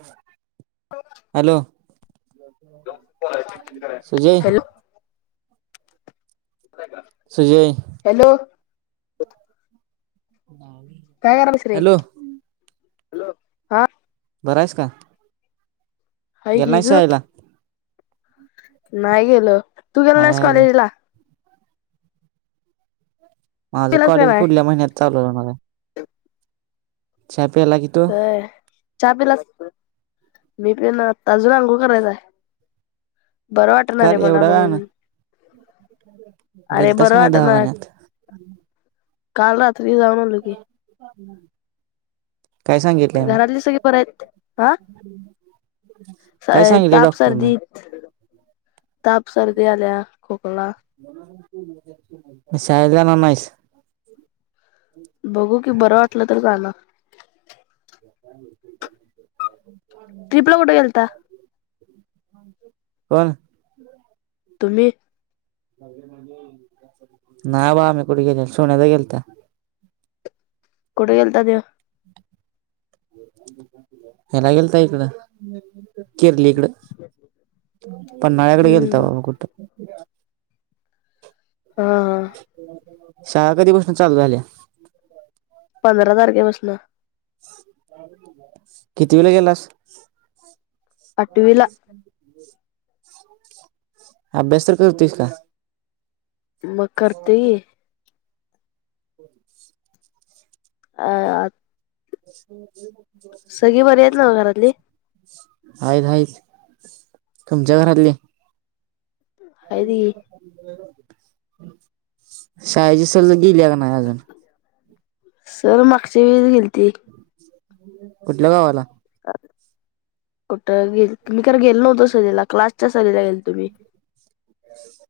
हम [unintelligible] hello, Sujay. Hello Sujay hello [unintelligible] hello. Hello, हाऽऽ बररा आहेस का. हाय गेला की नाहिस तू शाळेला. नाही गेलो, तू गेला नाहिस हाय ब कॉलेजला. माझं पिलास का कॉलेज नाही पुढल्या महिन्यात चालू होणार हाय. प [unintelligible] वय,, च्या पिलाऽ मी पि न आताच, आजून अंगुळ करायचा य बरं वाटणार का आहे रे म्हणा एवढ्या म्हणून. वेळानं अरे गेलतास बरं का नाई वाटणार दवाखान्यात. काल रात्री जाऊन आलो की. काय सांगितलंय मी घरातली सगळी बरीआहेत काय,, काय हांऽऽ सत, सांगितले ताप, डॉक्टरनं सर्दी, ताप, सर्दी आल्या खूपऽऽ म साळेत जाणार नाहीसऽ बघू कि बरं वाटलं तर जाणार, ट्रिपला कुठे गेलता [unintelligible] कोण तुम्ही नाय बा आम्ही कुठं गेलेलो,, सोन्यादा गेलता ऽ कुठ गेलता तेव ह्याला गेलता इकडं, केरली कड, पन्हाळ्याकडं गेलता हम्म बाबा कुठं, हा, ह शाळा कधीपासन चालू झाल्या. पंधरा तारखेपासनं. कितीविला गेलास. वा आठवीला [unintelligible] अभ्यास तर करतुयस का? मग करतय की. हो [unintelligible] अऽऽ अ सगळी बरी आहेत ना घरातली आहेतच आहेतच तुमच्या घरातले आहे ती शाळेची गेल्या का नाही अजून सर मागची वेळ गेलती कुठल्या गावाला कुठं गे्ी ख गेल नव्हतो सरीला क्लासच्या सरीला गेल तुम्ही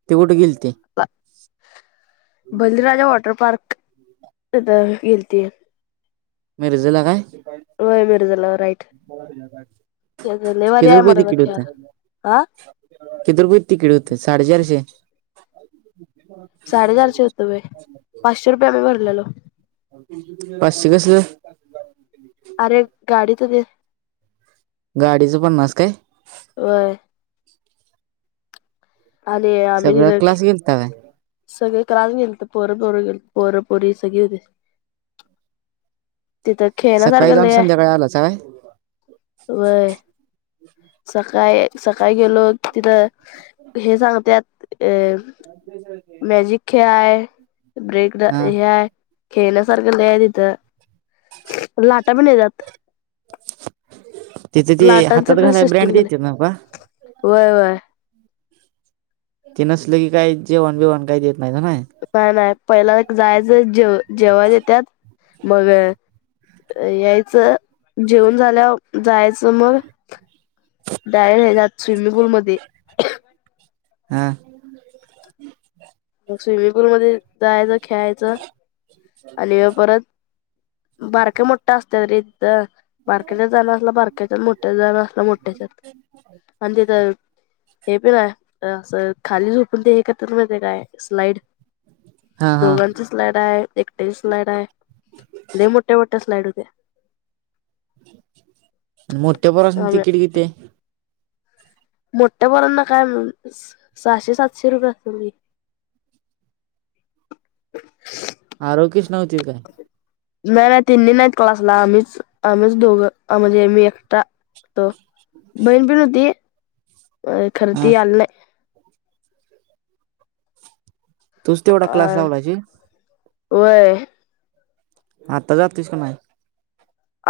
ते कुठे गेल ते बलराजा वॉटर पार्क गेलती मिरझेला काय होय मिरज राईट ते ल किती वर्याय मतख हह किथ प तिकीड होते साडेचारशे साडेचारशे होतो व पाचशे रुपये आम्ही भरलेलो. पाचशे कसले? अरे गाडी तु ते गाडीचं पन्नास काय? होय. आणि आम्ही सगळा जिथ क्लास गेलता काय सगळे क्लास गेल तर पोर पोर गेल पोरं पोरी सगळी होते. तिथं सकाळी खेळण्यासारखे जाऊन लय आहे संध्याकाळी आलाचा काय व्हय. सकाळी सकाळी गेलो तिथं हे सांगतत अ मॅजिक खेय ब्रेक हा हेय खेळण्यासारख लय आहे तिथं. लाटा भी नाही जात तिचे ते हातात पण घालायला ब्रँड सिस्टीम देत केलंय न का व्हय व्हय. ते नसल की काय जेवन बीवन काय देत नाही ना नाही नाही पहिला जायचं जेव जेवात देत्यात मग यायचं जेवन झाल्या जायचं मग बायर नाही जात स्विमिंगपूल मध्ये हा. मग स्विमिंग पूलमध्येध्ये जायचं खेळायचं आणि परत बारके मोठ्ठा असत तरी बारक्याच्या जाण असला बारकेच्यात मोठ्याच जण असला मोठ्याच्यात आणि तिथं हे पण आहे असं खाली झोपून तेत मा काय स्लाईड हा हा दोघांची स्लाईड आहे. मोे स्लाईड आहे मोठे मोठ्या स्लाईड होत्या. आणि मोठ्यापरासन होत्या तिकीट किती मोठ्यापोरांना काय म्ह सहाशे सातशे रुपये असेल. [unintelligible] [inaudible] आरोगीच नव्हती काय. नाही नाही तिनही नाहीत क्लासला आम्हीच आम्हीच दोघं आ म्हजे मी एकटा त बहीण पीण होती. अ खर हा ती आल नाही. तुझ तेवढा क्लास लावलायची व्हय. आता जातीस का नाही.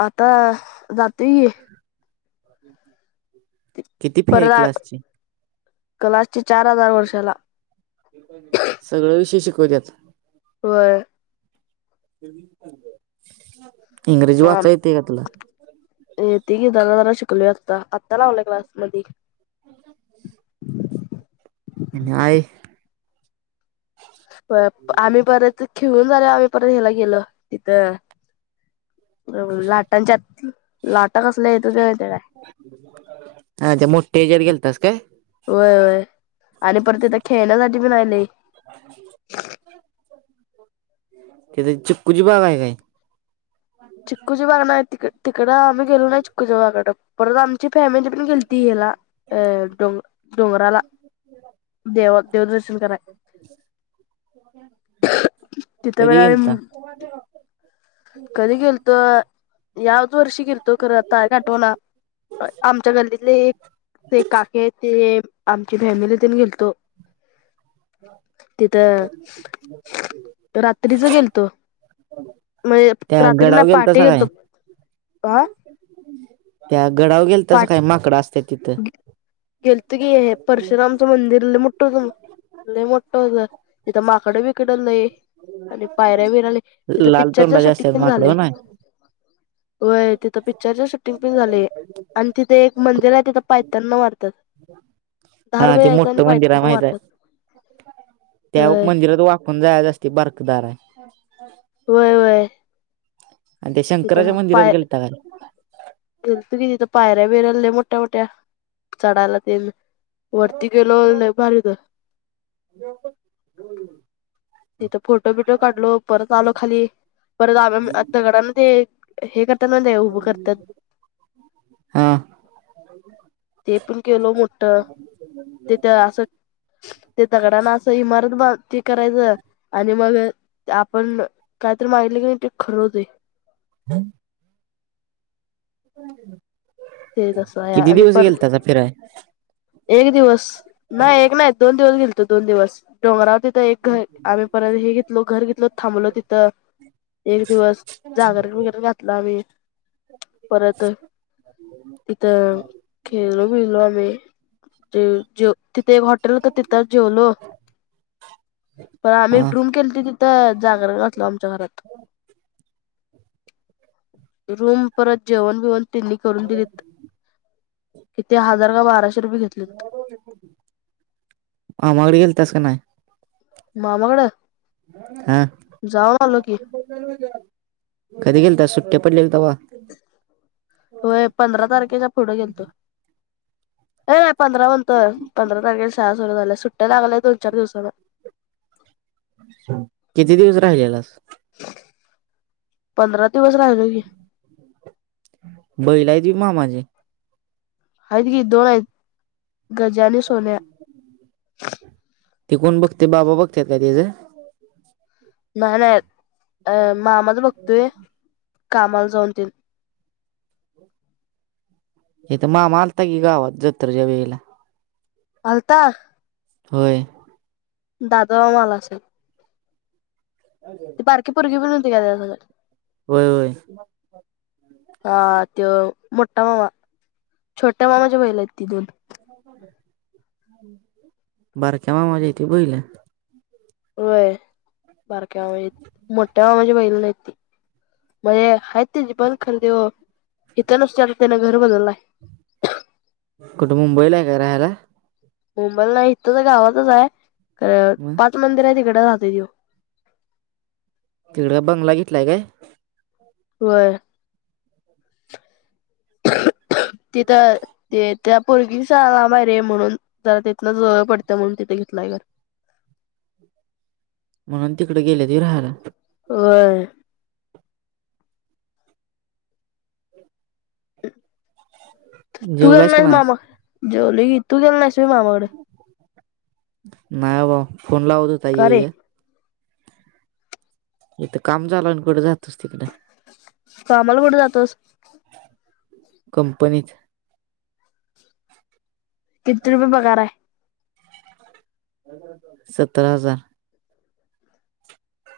आता जातोय कि. किती फी हाय क्लासची. कला सगळं विषय शिकवत्यात. व्हय. इंग्रजी वाचायं येतय काय तुला. येते की जरा जरा शिकलोय आता आत्ता लावलाय क्लास मध्ये न्हाय. प आम्ही परत खेळून झालो आम्ही परत ह्याला गेलो तिथं लाटांच्यात लाटा कसल्या येत ते मा ते काय ह मोठे. होय होय. आणि पर तिथ खेळण्यासाठी पण आयले. तेथ चिकुची बाग आहे काय? चिक्कूची बागा नाही, तिक तिकडं आम्ही गेलो नाही चिक्कूच्या बागाड परत आम त फॅमिली पण गेलती हिला अ डोंग डोंगराला देव देवदर्शन कराय [inaudible] तिथे वेला आम गेलता कध गेलतो यावद् वर्ष गेल्तो खर आता कठवणा आमच्या गल्लीतले एक ते काके ते आमच्या फॅमिलीतून गेलतो. तिथं रात्रीच गेलतो. म त्या रात्री ना गडाव गेलतासा पाठीे काय घतो ह त्या गडावर गेल तसं काय माकडं असत तिथं गेलत गी परशुरामचं मंदिर ल मोठं होत ल मोठ होत तिथ माकडे बिकडल लंय आणि पायऱ्या बिरले तिथं लाल पिक्चरच्या तोंडाचे शुटिंग असत्यात पण माकडं झाले हो नाय होय तिथं पिक्चरच्या शूटिंग पण झालेय तिथे एक मंदिर आहे तिथं पायतणना मारतात हा दहा रुपये ते द्यायचं मोठ आणि मंदिर हाय पायतांना माहित आहे मारतात त्या होय मंदिरात वाकून जायाच असते बरकदार आहे. होय वय आणि ते शंकराच्या मंदिरात गेलता काय. ऱ्या बिरल मोठ्या-मोठ्या चढायला तेन वरती गेलो लाईभारी होत [inaudible] तिथं फोटो बिटो काढलो परत आलो खाली परत आम दगडा ना ते हे करतात ना ते उभं करतात हा, ते पण केलो मोठ तेथ असं ते दगडाना असं त करायचं आणि मग आपण कायतर मागीतलं की नाही ते खरहोतय. हम, ते तसं [inaudible] आहे किती आणि दिवस पर गेलतासा फेराय एक दिवस नाही एक नाही दोन दिवस गेल तो दोन दिवस डोंगरावर एक घर आम्ही परत हे घेतलो घर घेतलो थांबलो तिथं एक दिवस जागर वगैरे घातलं आम्ही परत तिथं खेळलो बिलो आम्ही ते जे तिथे एक हॉटेल होत तिथं जेवलो प आम्ही हा रूम केलती तिथं जागर घातलो आमच्या घरात रूम परत जेवण बिवण तेनी करून दिलीत, किती हजार का बाराशे रुपये घेतलेत [inaudible] मामाकडे गेलतास का नाय? मामा कड हा कधी गेलतास सुट्ट्या पडल्या तवा होय पंधरा तारखेचा पुढे गेलतो ए पंधरा म्हणतोय पंधरा तारखेला शाळा सुरू झालंय सुट्ट्या लागलेय दोन चार दिवसान. [inaudible] किती दिवस राहिलेलास. पंधरा, दिवस राहिलो की [inaudible] बैलायत वय मामाचे. हायत कि दोन आत [unintelligible] ते कोण बघतय बाबा बघत्यात का त्याचं नाही नाही अ मामाच बघतोय कामाला जाऊन तेन हेथ मामा आलता कि गावात जत्रच्या् वेळेला आलता होय दादामामा आला असेल ते बारकीे परगी पण होती का त्याच्या संग होय होय हा त्यो मोठा मामा छोट्या मामाच्या बैलयत ती दोन बारक्या मामाचे हायत बैल होय बारक्या मामाचेयत मोठ्या मामाचे नाहीत ती मजे हायत तेजे पण खण त्यो इथं नसतं आता त्यान घर बदललाय कुठे मुंबईला आहे काय राहायला मुंबल नाही इतच हाय गावातच आहे मग पाच मंदिर आहे तिकडे क रहातदय त्यो तिकडं बंगला घेतलाय काय होय तिथं ते त्या पोरगीस बाहेरे म्हणून जरा तिथलं जवळ पडतं म्हणून तिथं घेतलंय घर [unintelligible] म्हणून तिकडे गेलेत व्हय राहायला होय [unintelligible] जेवला हायस का नाय जेवली कि तू जेवलणीस मामाकड नाही अबा फोन लावत व्हता का ये रे ये इथं काम चालुय आण कुठ जातोस तिकड कामाला कुठ जातोस कंपनीत [unintelligible] किती रुपये पगाराय सतरा हजार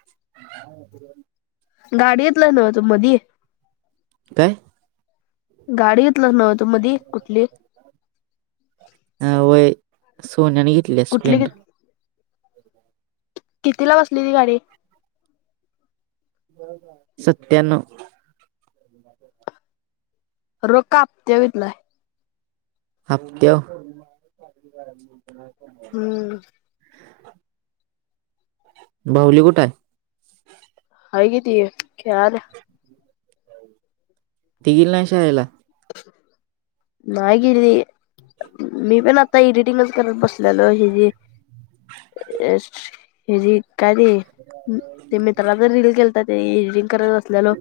[unintelligible] गाडी घेतला नव तू मधी काय गाडीे घेतलस नव्ह तु मधी कुठली अ वय सोन्याने घेतल्या कुठली स्प्लेंडर किती ला बसलेली गाडी सत्त्याण्णव रोक हापत्यावर घेतलाय हप्त्यावर हम्म बाहुली कुठ आहे हाय कि ती खेळाय लागल्या ति गेली नाही शाळेला ह [unintelligible] नाही गेली मी पण आता एडिटिंगच करत बसलेलो हिजी हेजी का र ते मित्राच रील केलता ते एडिटिंग करत बसलेलो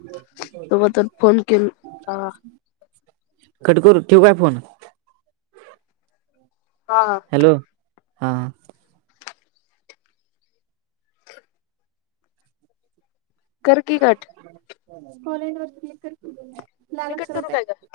तोपतर फोन केल हा कट करु ठेवु काय फोन? हा हॅलो हाहा करकी कट. कॉलेज वर क्लिक कर कि लाल मी कट करू अक्षरात काय ग हाय.